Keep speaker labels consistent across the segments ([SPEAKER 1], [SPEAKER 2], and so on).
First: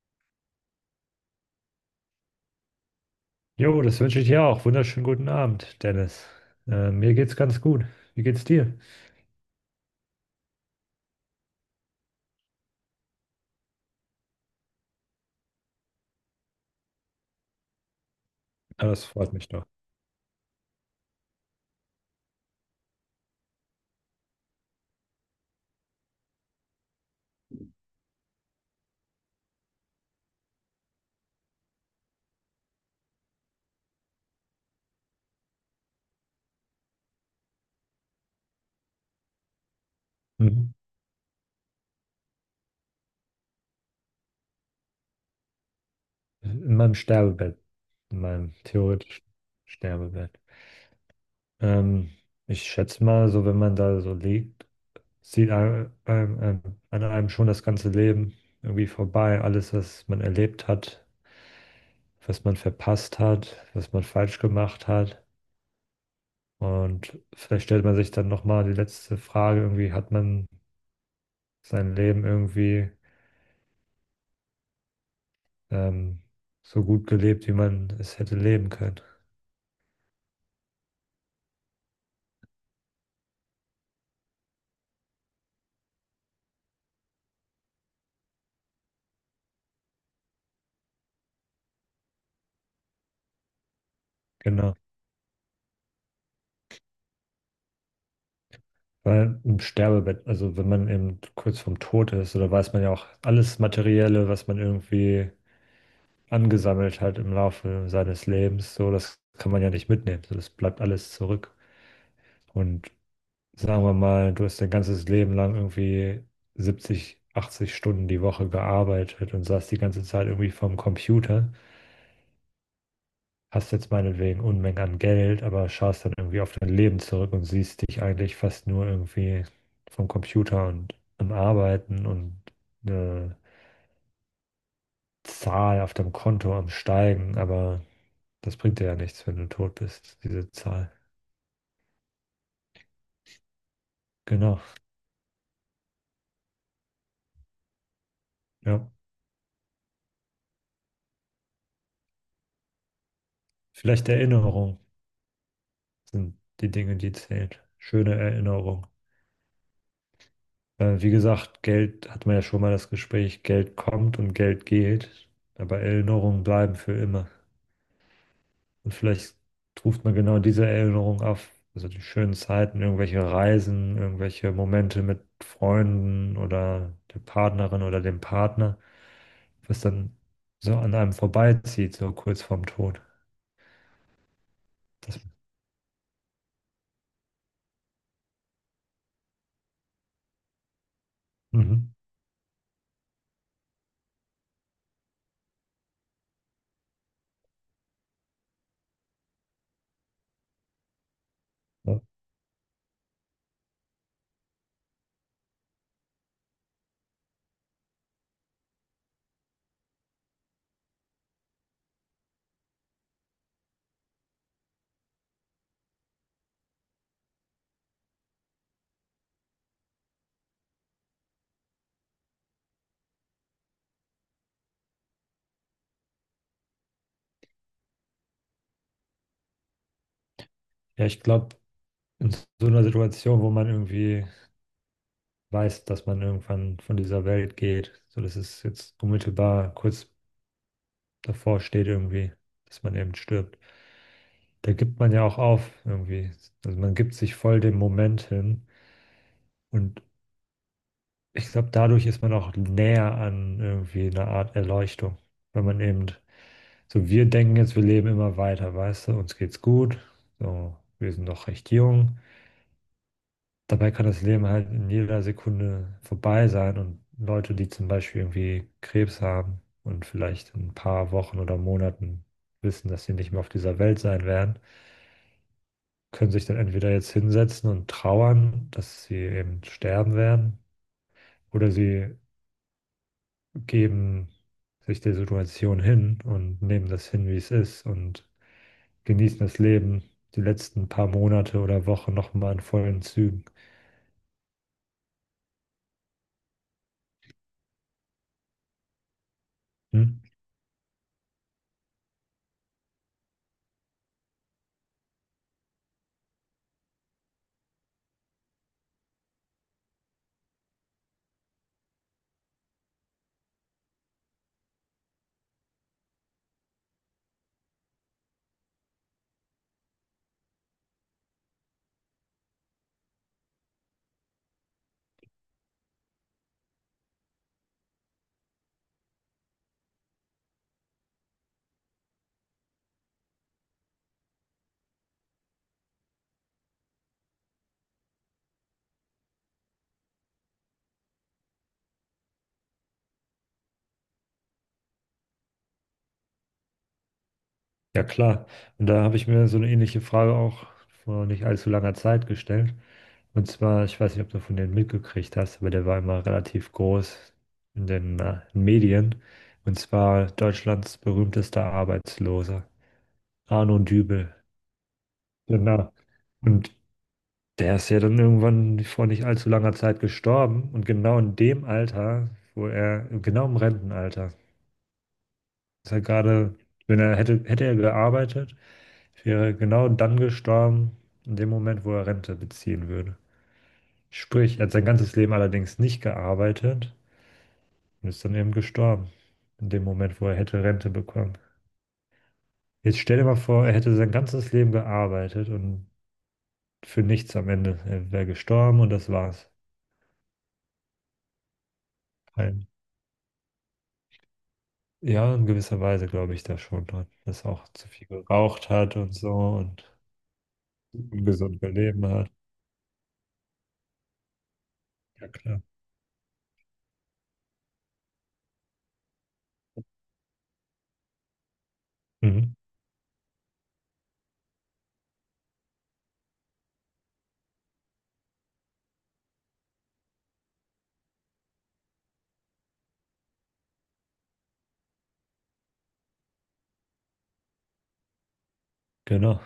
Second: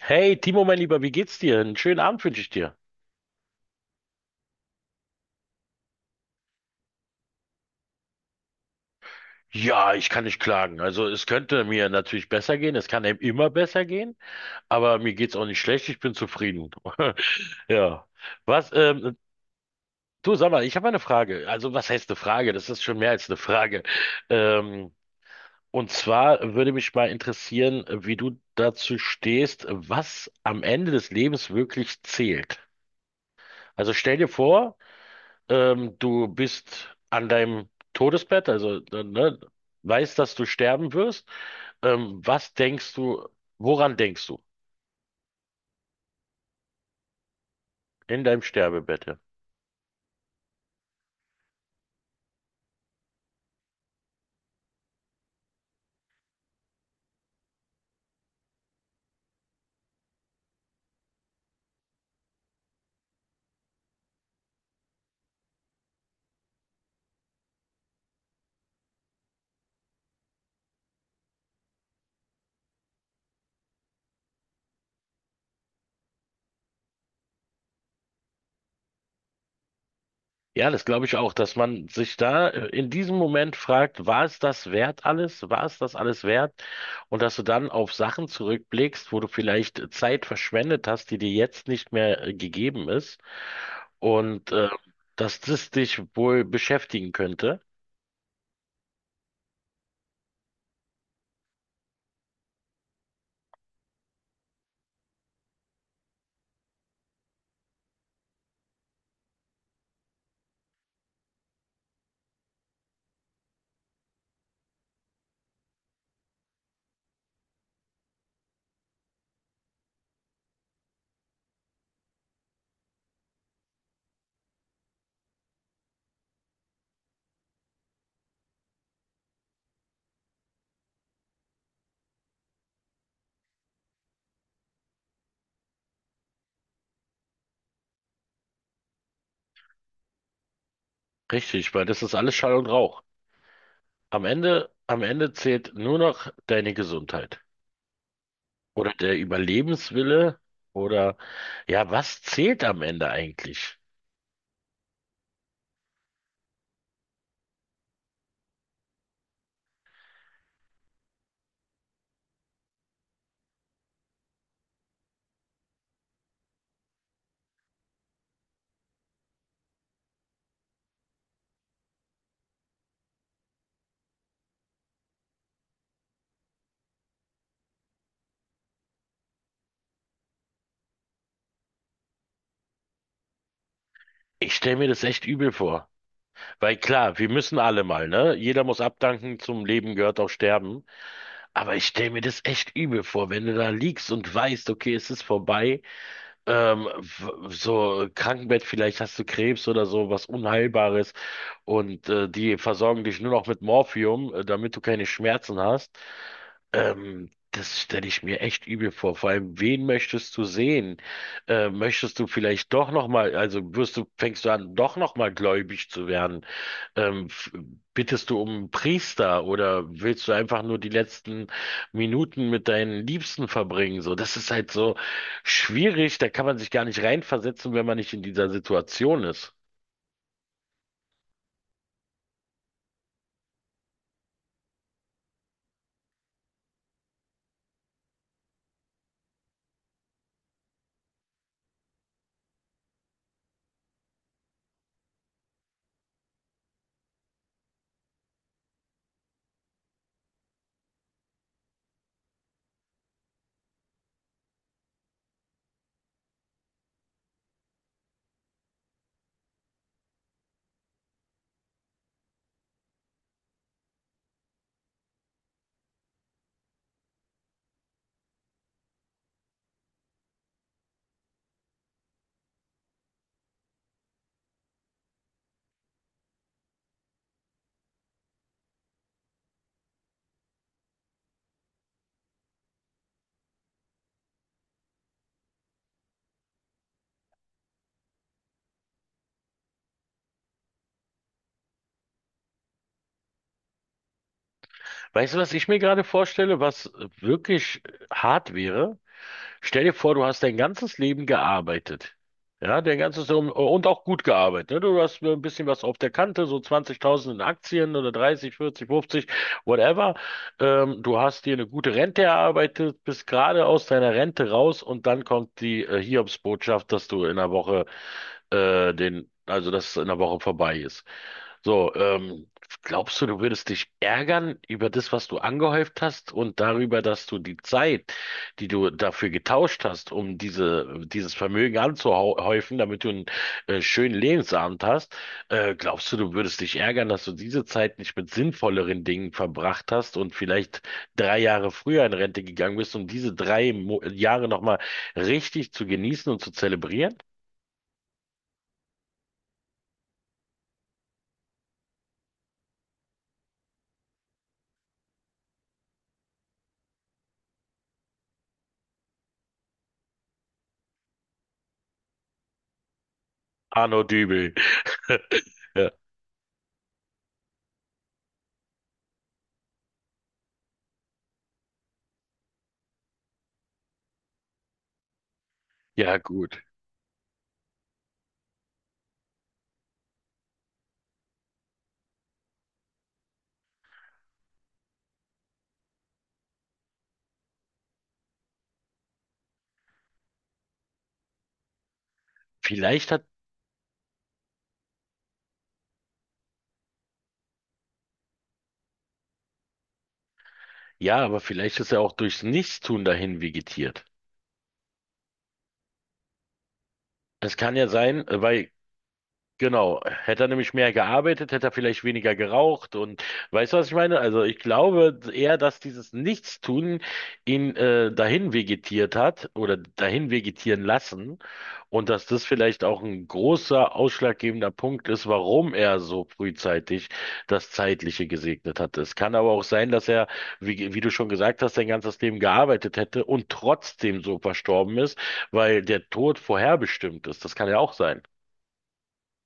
[SPEAKER 1] Hey, Timo, mein Lieber, wie geht's dir? Einen schönen Abend wünsche ich dir.
[SPEAKER 2] Jo, das wünsche ich dir auch. Wunderschönen guten Abend, Dennis. Mir geht's ganz gut. Wie geht's dir?
[SPEAKER 1] Ja, ich kann nicht klagen. Also es könnte mir natürlich besser gehen, es kann einem immer besser gehen, aber mir geht's auch nicht schlecht, ich bin zufrieden. Ja. Was,
[SPEAKER 2] Ah, das
[SPEAKER 1] ähm,
[SPEAKER 2] freut mich doch.
[SPEAKER 1] Du sag mal, ich habe eine Frage. Also was heißt eine Frage? Das ist schon mehr als eine Frage. Ähm, und zwar würde mich mal interessieren, wie du dazu stehst, was am Ende des Lebens wirklich zählt. Also stell dir vor, du bist an deinem Todesbett, also ne, weißt, dass du
[SPEAKER 2] Mhm.
[SPEAKER 1] sterben wirst. Was denkst du, woran denkst du
[SPEAKER 2] In meinem Sterbebett, in
[SPEAKER 1] in deinem
[SPEAKER 2] meinem
[SPEAKER 1] Sterbebett? Ja?
[SPEAKER 2] theoretischen Sterbebett. Ähm, Ich schätze mal, so wenn man da so liegt, sieht an einem schon das ganze Leben irgendwie vorbei. Alles, was man erlebt hat, was man verpasst hat, was man falsch gemacht hat. Und vielleicht stellt man sich dann nochmal die letzte Frage, irgendwie hat man sein Leben irgendwie ähm, so gut gelebt, wie man es hätte leben können.
[SPEAKER 1] Ja, das glaube ich auch, dass man sich da in diesem Moment fragt, war es das wert alles? War es das alles wert? Und dass du dann auf Sachen zurückblickst, wo du vielleicht Zeit verschwendet hast, die dir jetzt nicht mehr gegeben ist. Und äh,
[SPEAKER 2] Genau.
[SPEAKER 1] Dass das dich wohl beschäftigen könnte.
[SPEAKER 2] Weil im Sterbebett, also wenn man eben kurz vorm Tod ist, oder weiß man ja auch alles Materielle, was man irgendwie angesammelt hat im Laufe seines Lebens, so das kann man ja nicht mitnehmen. So, das bleibt alles zurück. Und sagen wir mal, du hast dein ganzes Leben lang irgendwie 70, 80 Stunden die Woche gearbeitet und saß die ganze Zeit irgendwie vorm Computer, hast jetzt meinetwegen Unmengen an Geld, aber schaust dann irgendwie auf dein Leben zurück und siehst dich eigentlich fast nur irgendwie vom Computer und am Arbeiten und eine Zahl auf deinem Konto am Steigen, aber das bringt dir ja nichts, wenn du tot bist, diese Zahl.
[SPEAKER 1] Richtig, weil das ist alles Schall und Rauch.
[SPEAKER 2] Genau,
[SPEAKER 1] Am Ende zählt nur noch deine Gesundheit
[SPEAKER 2] ja.
[SPEAKER 1] oder der Überlebenswille oder ja, was zählt am Ende eigentlich?
[SPEAKER 2] Vielleicht Erinnerung sind die Dinge, die zählen. Schöne Erinnerung. Wie gesagt, Geld hat man ja schon mal das Gespräch, Geld kommt und Geld geht, aber Erinnerungen bleiben für immer. Und vielleicht ruft man genau diese Erinnerung auf, also die schönen Zeiten, irgendwelche Reisen, irgendwelche Momente mit Freunden oder der Partnerin oder dem Partner, was dann so an einem vorbeizieht, so kurz vorm Tod.
[SPEAKER 1] Ich stelle mir das
[SPEAKER 2] Das,
[SPEAKER 1] echt übel vor, weil klar, wir müssen alle mal, ne? Jeder muss abdanken, zum Leben gehört auch Sterben, aber ich
[SPEAKER 2] mhm.
[SPEAKER 1] stelle mir das echt übel vor, wenn du da liegst und weißt, okay, es ist vorbei, so Krankenbett, vielleicht hast du Krebs oder so, was Unheilbares
[SPEAKER 2] Ja,
[SPEAKER 1] und die versorgen dich nur noch mit Morphium, damit du keine Schmerzen hast. Das stelle ich mir echt übel vor. Vor allem, wen möchtest du sehen? Möchtest du vielleicht doch noch mal, also wirst du, fängst du an, doch noch mal gläubig zu werden? Ähm, f- Bittest du um einen Priester oder willst du einfach nur die letzten Minuten mit deinen Liebsten verbringen? So, das ist halt so schwierig. Da kann man sich gar nicht reinversetzen, wenn man nicht in dieser Situation ist.
[SPEAKER 2] Ja, ich glaube, in so einer Situation, wo man irgendwie weiß, dass man irgendwann von dieser Welt geht, so dass es jetzt unmittelbar kurz davor steht irgendwie, dass man eben stirbt. Da gibt man ja auch auf irgendwie. Also man gibt sich voll dem Moment hin. Und ich glaube, dadurch ist man auch näher an irgendwie einer Art Erleuchtung. Wenn man eben, so wir denken jetzt, wir leben immer weiter, weißt du, uns geht's gut, so, wir sind noch recht jung. Dabei kann das Leben halt in jeder Sekunde vorbei sein und Leute, die zum Beispiel irgendwie Krebs haben und vielleicht in ein paar Wochen oder Monaten wissen, dass sie nicht mehr auf dieser Welt sein werden, können sich dann entweder jetzt hinsetzen und trauern, dass sie eben sterben werden, oder sie geben sich der Situation hin und nehmen das hin, wie es ist und genießen das Leben die letzten paar Monate oder Wochen nochmal in vollen Zügen.
[SPEAKER 1] Weißt du, was ich mir gerade vorstelle, was wirklich hart wäre? Stell dir vor,
[SPEAKER 2] Hm?
[SPEAKER 1] du hast dein ganzes Leben gearbeitet. Ja, dein ganzes Leben und auch gut gearbeitet. Ne? Du hast ein bisschen was auf der Kante, so 20.000 in Aktien oder 30, 40, 50, whatever. Du hast dir eine gute Rente erarbeitet, bist gerade aus deiner Rente raus und dann kommt die Hiobsbotschaft, dass du in einer Woche also dass es in einer Woche vorbei ist. So, glaubst du, du würdest dich ärgern über das, was du angehäuft hast und darüber, dass du die Zeit, die du dafür getauscht hast, um dieses Vermögen anzuhäufen, damit du einen schönen Lebensabend hast, glaubst du, du würdest dich ärgern, dass du diese Zeit nicht mit sinnvolleren Dingen verbracht hast und vielleicht 3 Jahre früher in Rente gegangen bist, um diese drei Mo Jahre nochmal richtig zu genießen und zu zelebrieren?
[SPEAKER 2] Ja, klar. Und da habe ich mir so eine ähnliche Frage auch vor nicht allzu langer Zeit gestellt. Und zwar, ich weiß nicht, ob du von denen mitgekriegt hast, aber der war immer relativ groß in den Medien. Und zwar Deutschlands berühmtester Arbeitsloser, Arno
[SPEAKER 1] Arno
[SPEAKER 2] Dübel.
[SPEAKER 1] Dübel. Ja,
[SPEAKER 2] Genau. Und der ist ja dann irgendwann vor nicht allzu langer Zeit gestorben. Und genau in dem Alter, wo er, genau im Rentenalter, ist er
[SPEAKER 1] ja,
[SPEAKER 2] gerade,
[SPEAKER 1] gut.
[SPEAKER 2] wenn er hätte, hätte er gearbeitet, wäre er genau dann gestorben, in dem Moment, wo er Rente beziehen würde. Sprich, er hat sein ganzes Leben allerdings nicht gearbeitet und ist dann eben gestorben, in dem Moment, wo er hätte Rente bekommen. Jetzt
[SPEAKER 1] Vielleicht
[SPEAKER 2] stell
[SPEAKER 1] hat.
[SPEAKER 2] dir mal vor, er hätte sein ganzes Leben gearbeitet und für nichts am Ende. Er wäre gestorben und das war's.
[SPEAKER 1] Ja, aber vielleicht ist er auch durchs
[SPEAKER 2] Ein,
[SPEAKER 1] Nichtstun dahin vegetiert.
[SPEAKER 2] ja, in gewisser Weise glaube ich da schon dran, dass er
[SPEAKER 1] Es
[SPEAKER 2] auch
[SPEAKER 1] kann
[SPEAKER 2] zu
[SPEAKER 1] ja
[SPEAKER 2] viel
[SPEAKER 1] sein,
[SPEAKER 2] geraucht
[SPEAKER 1] weil
[SPEAKER 2] hat und so und
[SPEAKER 1] Genau, hätte er nämlich mehr gearbeitet,
[SPEAKER 2] ungesund
[SPEAKER 1] hätte er vielleicht
[SPEAKER 2] gelebt hat.
[SPEAKER 1] weniger geraucht und weißt du, was ich meine? Also ich glaube
[SPEAKER 2] Ja,
[SPEAKER 1] eher,
[SPEAKER 2] klar.
[SPEAKER 1] dass dieses Nichtstun ihn dahin vegetiert hat oder dahin vegetieren lassen und dass das
[SPEAKER 2] Mhm.
[SPEAKER 1] vielleicht auch ein großer ausschlaggebender Punkt ist, warum er so frühzeitig das Zeitliche gesegnet hat. Es kann aber auch sein, dass er, wie du schon gesagt hast, sein ganzes Leben gearbeitet hätte und trotzdem so verstorben ist, weil der Tod vorherbestimmt ist. Das kann ja auch sein.
[SPEAKER 2] Genau.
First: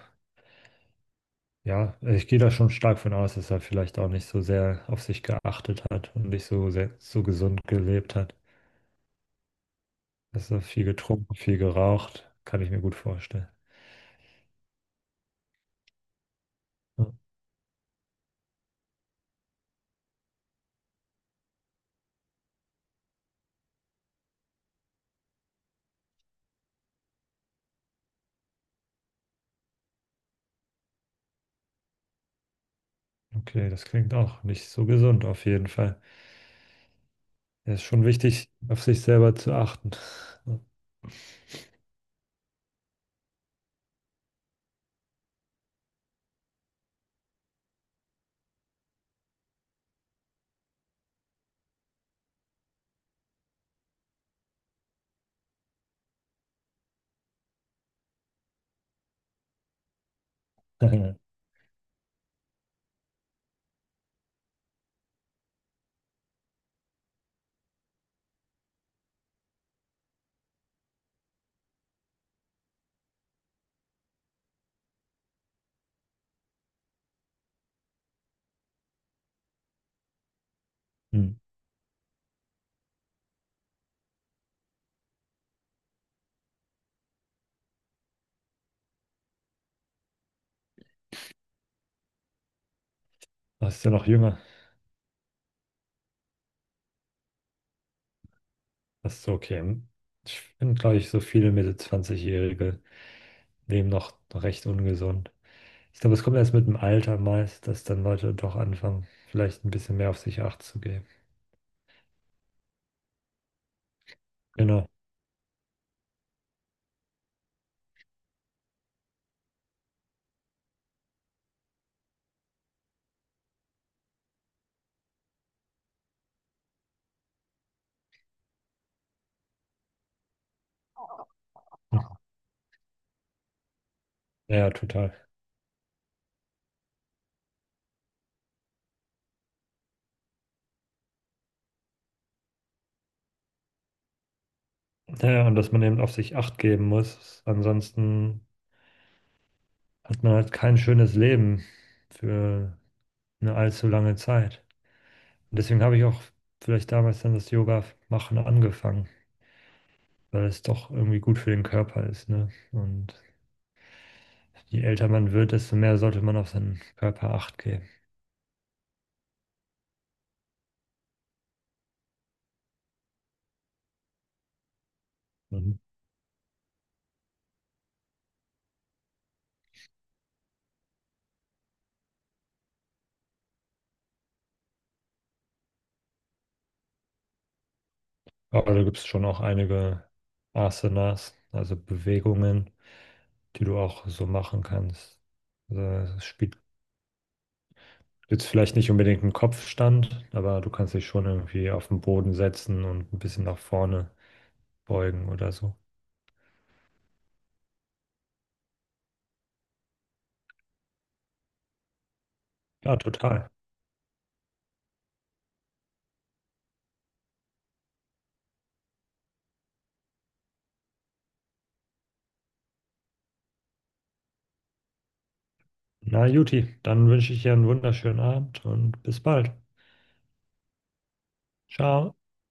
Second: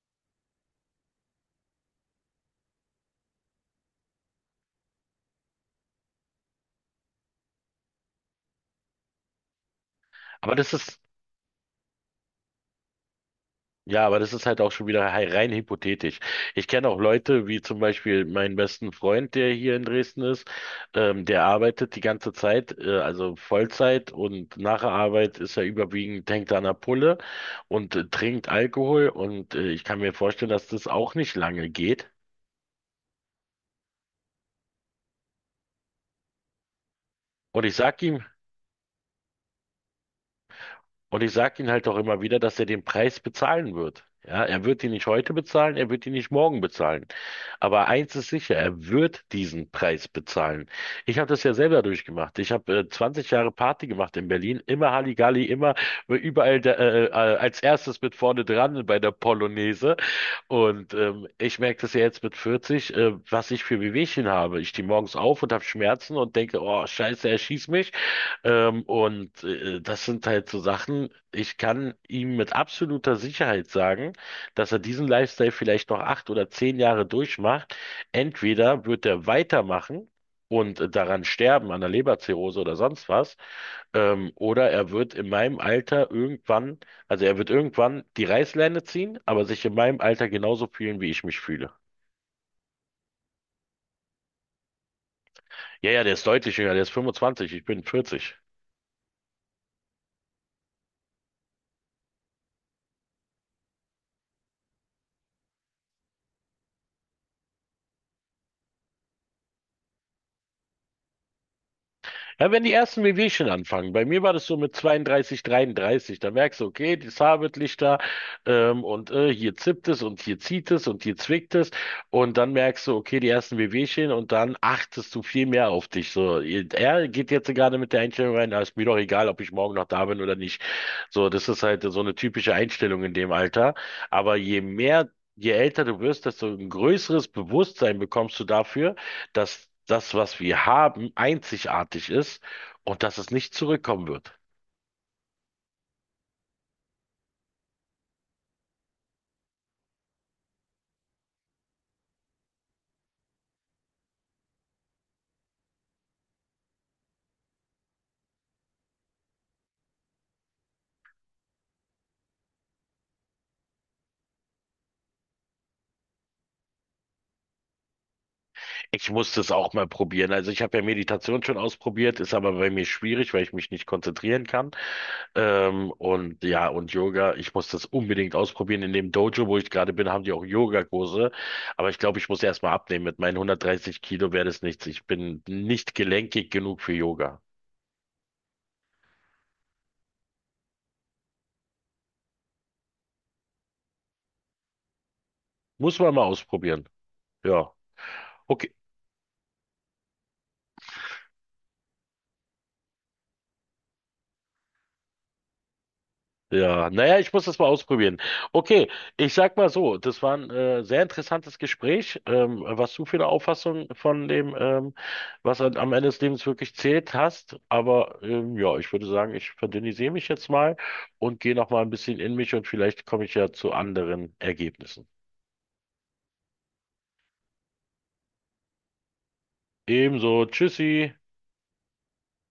[SPEAKER 2] Ja, also ich gehe da schon stark von aus, dass er vielleicht auch nicht so sehr auf sich geachtet hat und nicht so sehr, so gesund gelebt hat. Dass
[SPEAKER 1] Aber
[SPEAKER 2] er
[SPEAKER 1] das
[SPEAKER 2] viel
[SPEAKER 1] ist
[SPEAKER 2] getrunken, viel geraucht, kann ich mir gut vorstellen.
[SPEAKER 1] Ja, aber das ist halt auch schon wieder rein hypothetisch. Ich kenne auch
[SPEAKER 2] Ja.
[SPEAKER 1] Leute, wie zum Beispiel meinen besten Freund, der hier in Dresden ist, der arbeitet die ganze Zeit, also Vollzeit und nach der Arbeit ist er überwiegend, hängt er an der Pulle und trinkt Alkohol und ich kann mir vorstellen, dass das auch nicht lange geht.
[SPEAKER 2] Okay, das klingt auch nicht so gesund auf jeden Fall.
[SPEAKER 1] Und ich
[SPEAKER 2] Es ist
[SPEAKER 1] sag
[SPEAKER 2] schon
[SPEAKER 1] ihm,
[SPEAKER 2] wichtig, auf sich selber zu achten.
[SPEAKER 1] Und ich sage ihm halt auch immer wieder, dass er den Preis bezahlen wird. Ja, er wird ihn nicht heute bezahlen, er wird ihn nicht morgen bezahlen. Aber eins ist sicher, er wird diesen Preis bezahlen. Ich habe das ja selber durchgemacht. Ich habe 20 Jahre Party gemacht in Berlin, immer Halligalli, immer als erstes mit vorne dran bei der Polonaise. Und
[SPEAKER 2] Ja.
[SPEAKER 1] ich merke das ja jetzt mit 40, was ich für Wehwehchen habe. Ich stehe morgens auf und habe Schmerzen und denke, oh Scheiße, er schießt mich. Das sind halt so Sachen, ich kann ihm mit absoluter Sicherheit sagen, dass er diesen Lifestyle vielleicht noch 8 oder 10 Jahre durchmacht. Entweder wird er weitermachen und daran
[SPEAKER 2] Hm.
[SPEAKER 1] sterben, an der Leberzirrhose oder sonst was, oder er wird in meinem Alter irgendwann, also er wird irgendwann die Reißleine ziehen, aber sich in meinem Alter genauso fühlen, wie ich mich fühle.
[SPEAKER 2] Du bist ja noch jünger.
[SPEAKER 1] Ja, ja, der ist deutlich jünger, der ist 25, ich bin 40.
[SPEAKER 2] Das ist okay. Ich finde, glaube ich, so viele Mitte 20-Jährige leben noch recht ungesund. Ich glaube, es kommt erst mit dem Alter meist, dass dann Leute doch anfangen, vielleicht ein bisschen mehr auf sich Acht zu geben.
[SPEAKER 1] Ja, wenn die ersten Wehwehchen anfangen, bei mir war das so mit
[SPEAKER 2] Genau.
[SPEAKER 1] 32, 33, da merkst du, okay, das Haar wird lichter, hier zippt es und hier zieht es und hier zwickt es und dann merkst du, okay, die ersten Wehwehchen und dann achtest du viel mehr auf dich. So, er geht jetzt gerade mit der Einstellung rein, da ist mir doch egal, ob ich morgen noch da bin oder nicht. So, das ist halt so
[SPEAKER 2] Ja,
[SPEAKER 1] eine typische Einstellung in dem Alter, aber
[SPEAKER 2] ja, total.
[SPEAKER 1] je älter du wirst, desto ein größeres Bewusstsein bekommst du dafür, dass das, was wir haben, einzigartig ist und dass es nicht zurückkommen wird.
[SPEAKER 2] Ja, ja, und dass man eben auf sich Acht geben muss. Ansonsten hat man halt kein schönes Leben für eine allzu lange Zeit. Und deswegen habe ich auch vielleicht damals dann das Yoga machen angefangen, weil es doch irgendwie gut für den Körper ist, ne? Und je älter man wird, desto mehr sollte man auf seinen Körper Acht geben.
[SPEAKER 1] Ich musste es auch mal probieren. Also ich habe ja Meditation schon ausprobiert, ist aber bei mir schwierig, weil ich mich nicht konzentrieren kann.
[SPEAKER 2] Und
[SPEAKER 1] Und ja, und Yoga, ich muss das unbedingt ausprobieren. In dem Dojo, wo ich gerade bin, haben die auch Yogakurse. Aber ich glaube, ich muss erst mal abnehmen. Mit meinen 130 Kilo wäre das nichts. Ich bin nicht gelenkig genug für Yoga.
[SPEAKER 2] Aber da gibt es schon auch einige Asanas, also Bewegungen, die du auch so machen kannst. Also
[SPEAKER 1] Muss man mal
[SPEAKER 2] es spielt
[SPEAKER 1] ausprobieren. Ja.
[SPEAKER 2] jetzt
[SPEAKER 1] Okay.
[SPEAKER 2] vielleicht nicht unbedingt einen Kopfstand, aber du kannst dich schon irgendwie auf den Boden setzen und ein bisschen nach vorne beugen oder so.
[SPEAKER 1] Ja, naja, ich muss das mal ausprobieren. Okay, ich sag mal so, das war ein sehr interessantes Gespräch, was
[SPEAKER 2] Ja,
[SPEAKER 1] du für eine
[SPEAKER 2] total.
[SPEAKER 1] Auffassung von dem was halt am Ende des Lebens wirklich zählt hast. Aber ja, ich würde sagen, ich verdünnisiere mich jetzt mal und gehe noch mal ein bisschen in mich und vielleicht komme ich ja zu anderen Ergebnissen.
[SPEAKER 2] Na, Juti, dann wünsche ich dir einen wunderschönen Abend und bis bald.
[SPEAKER 1] Ebenso, tschüssi.
[SPEAKER 2] Ciao.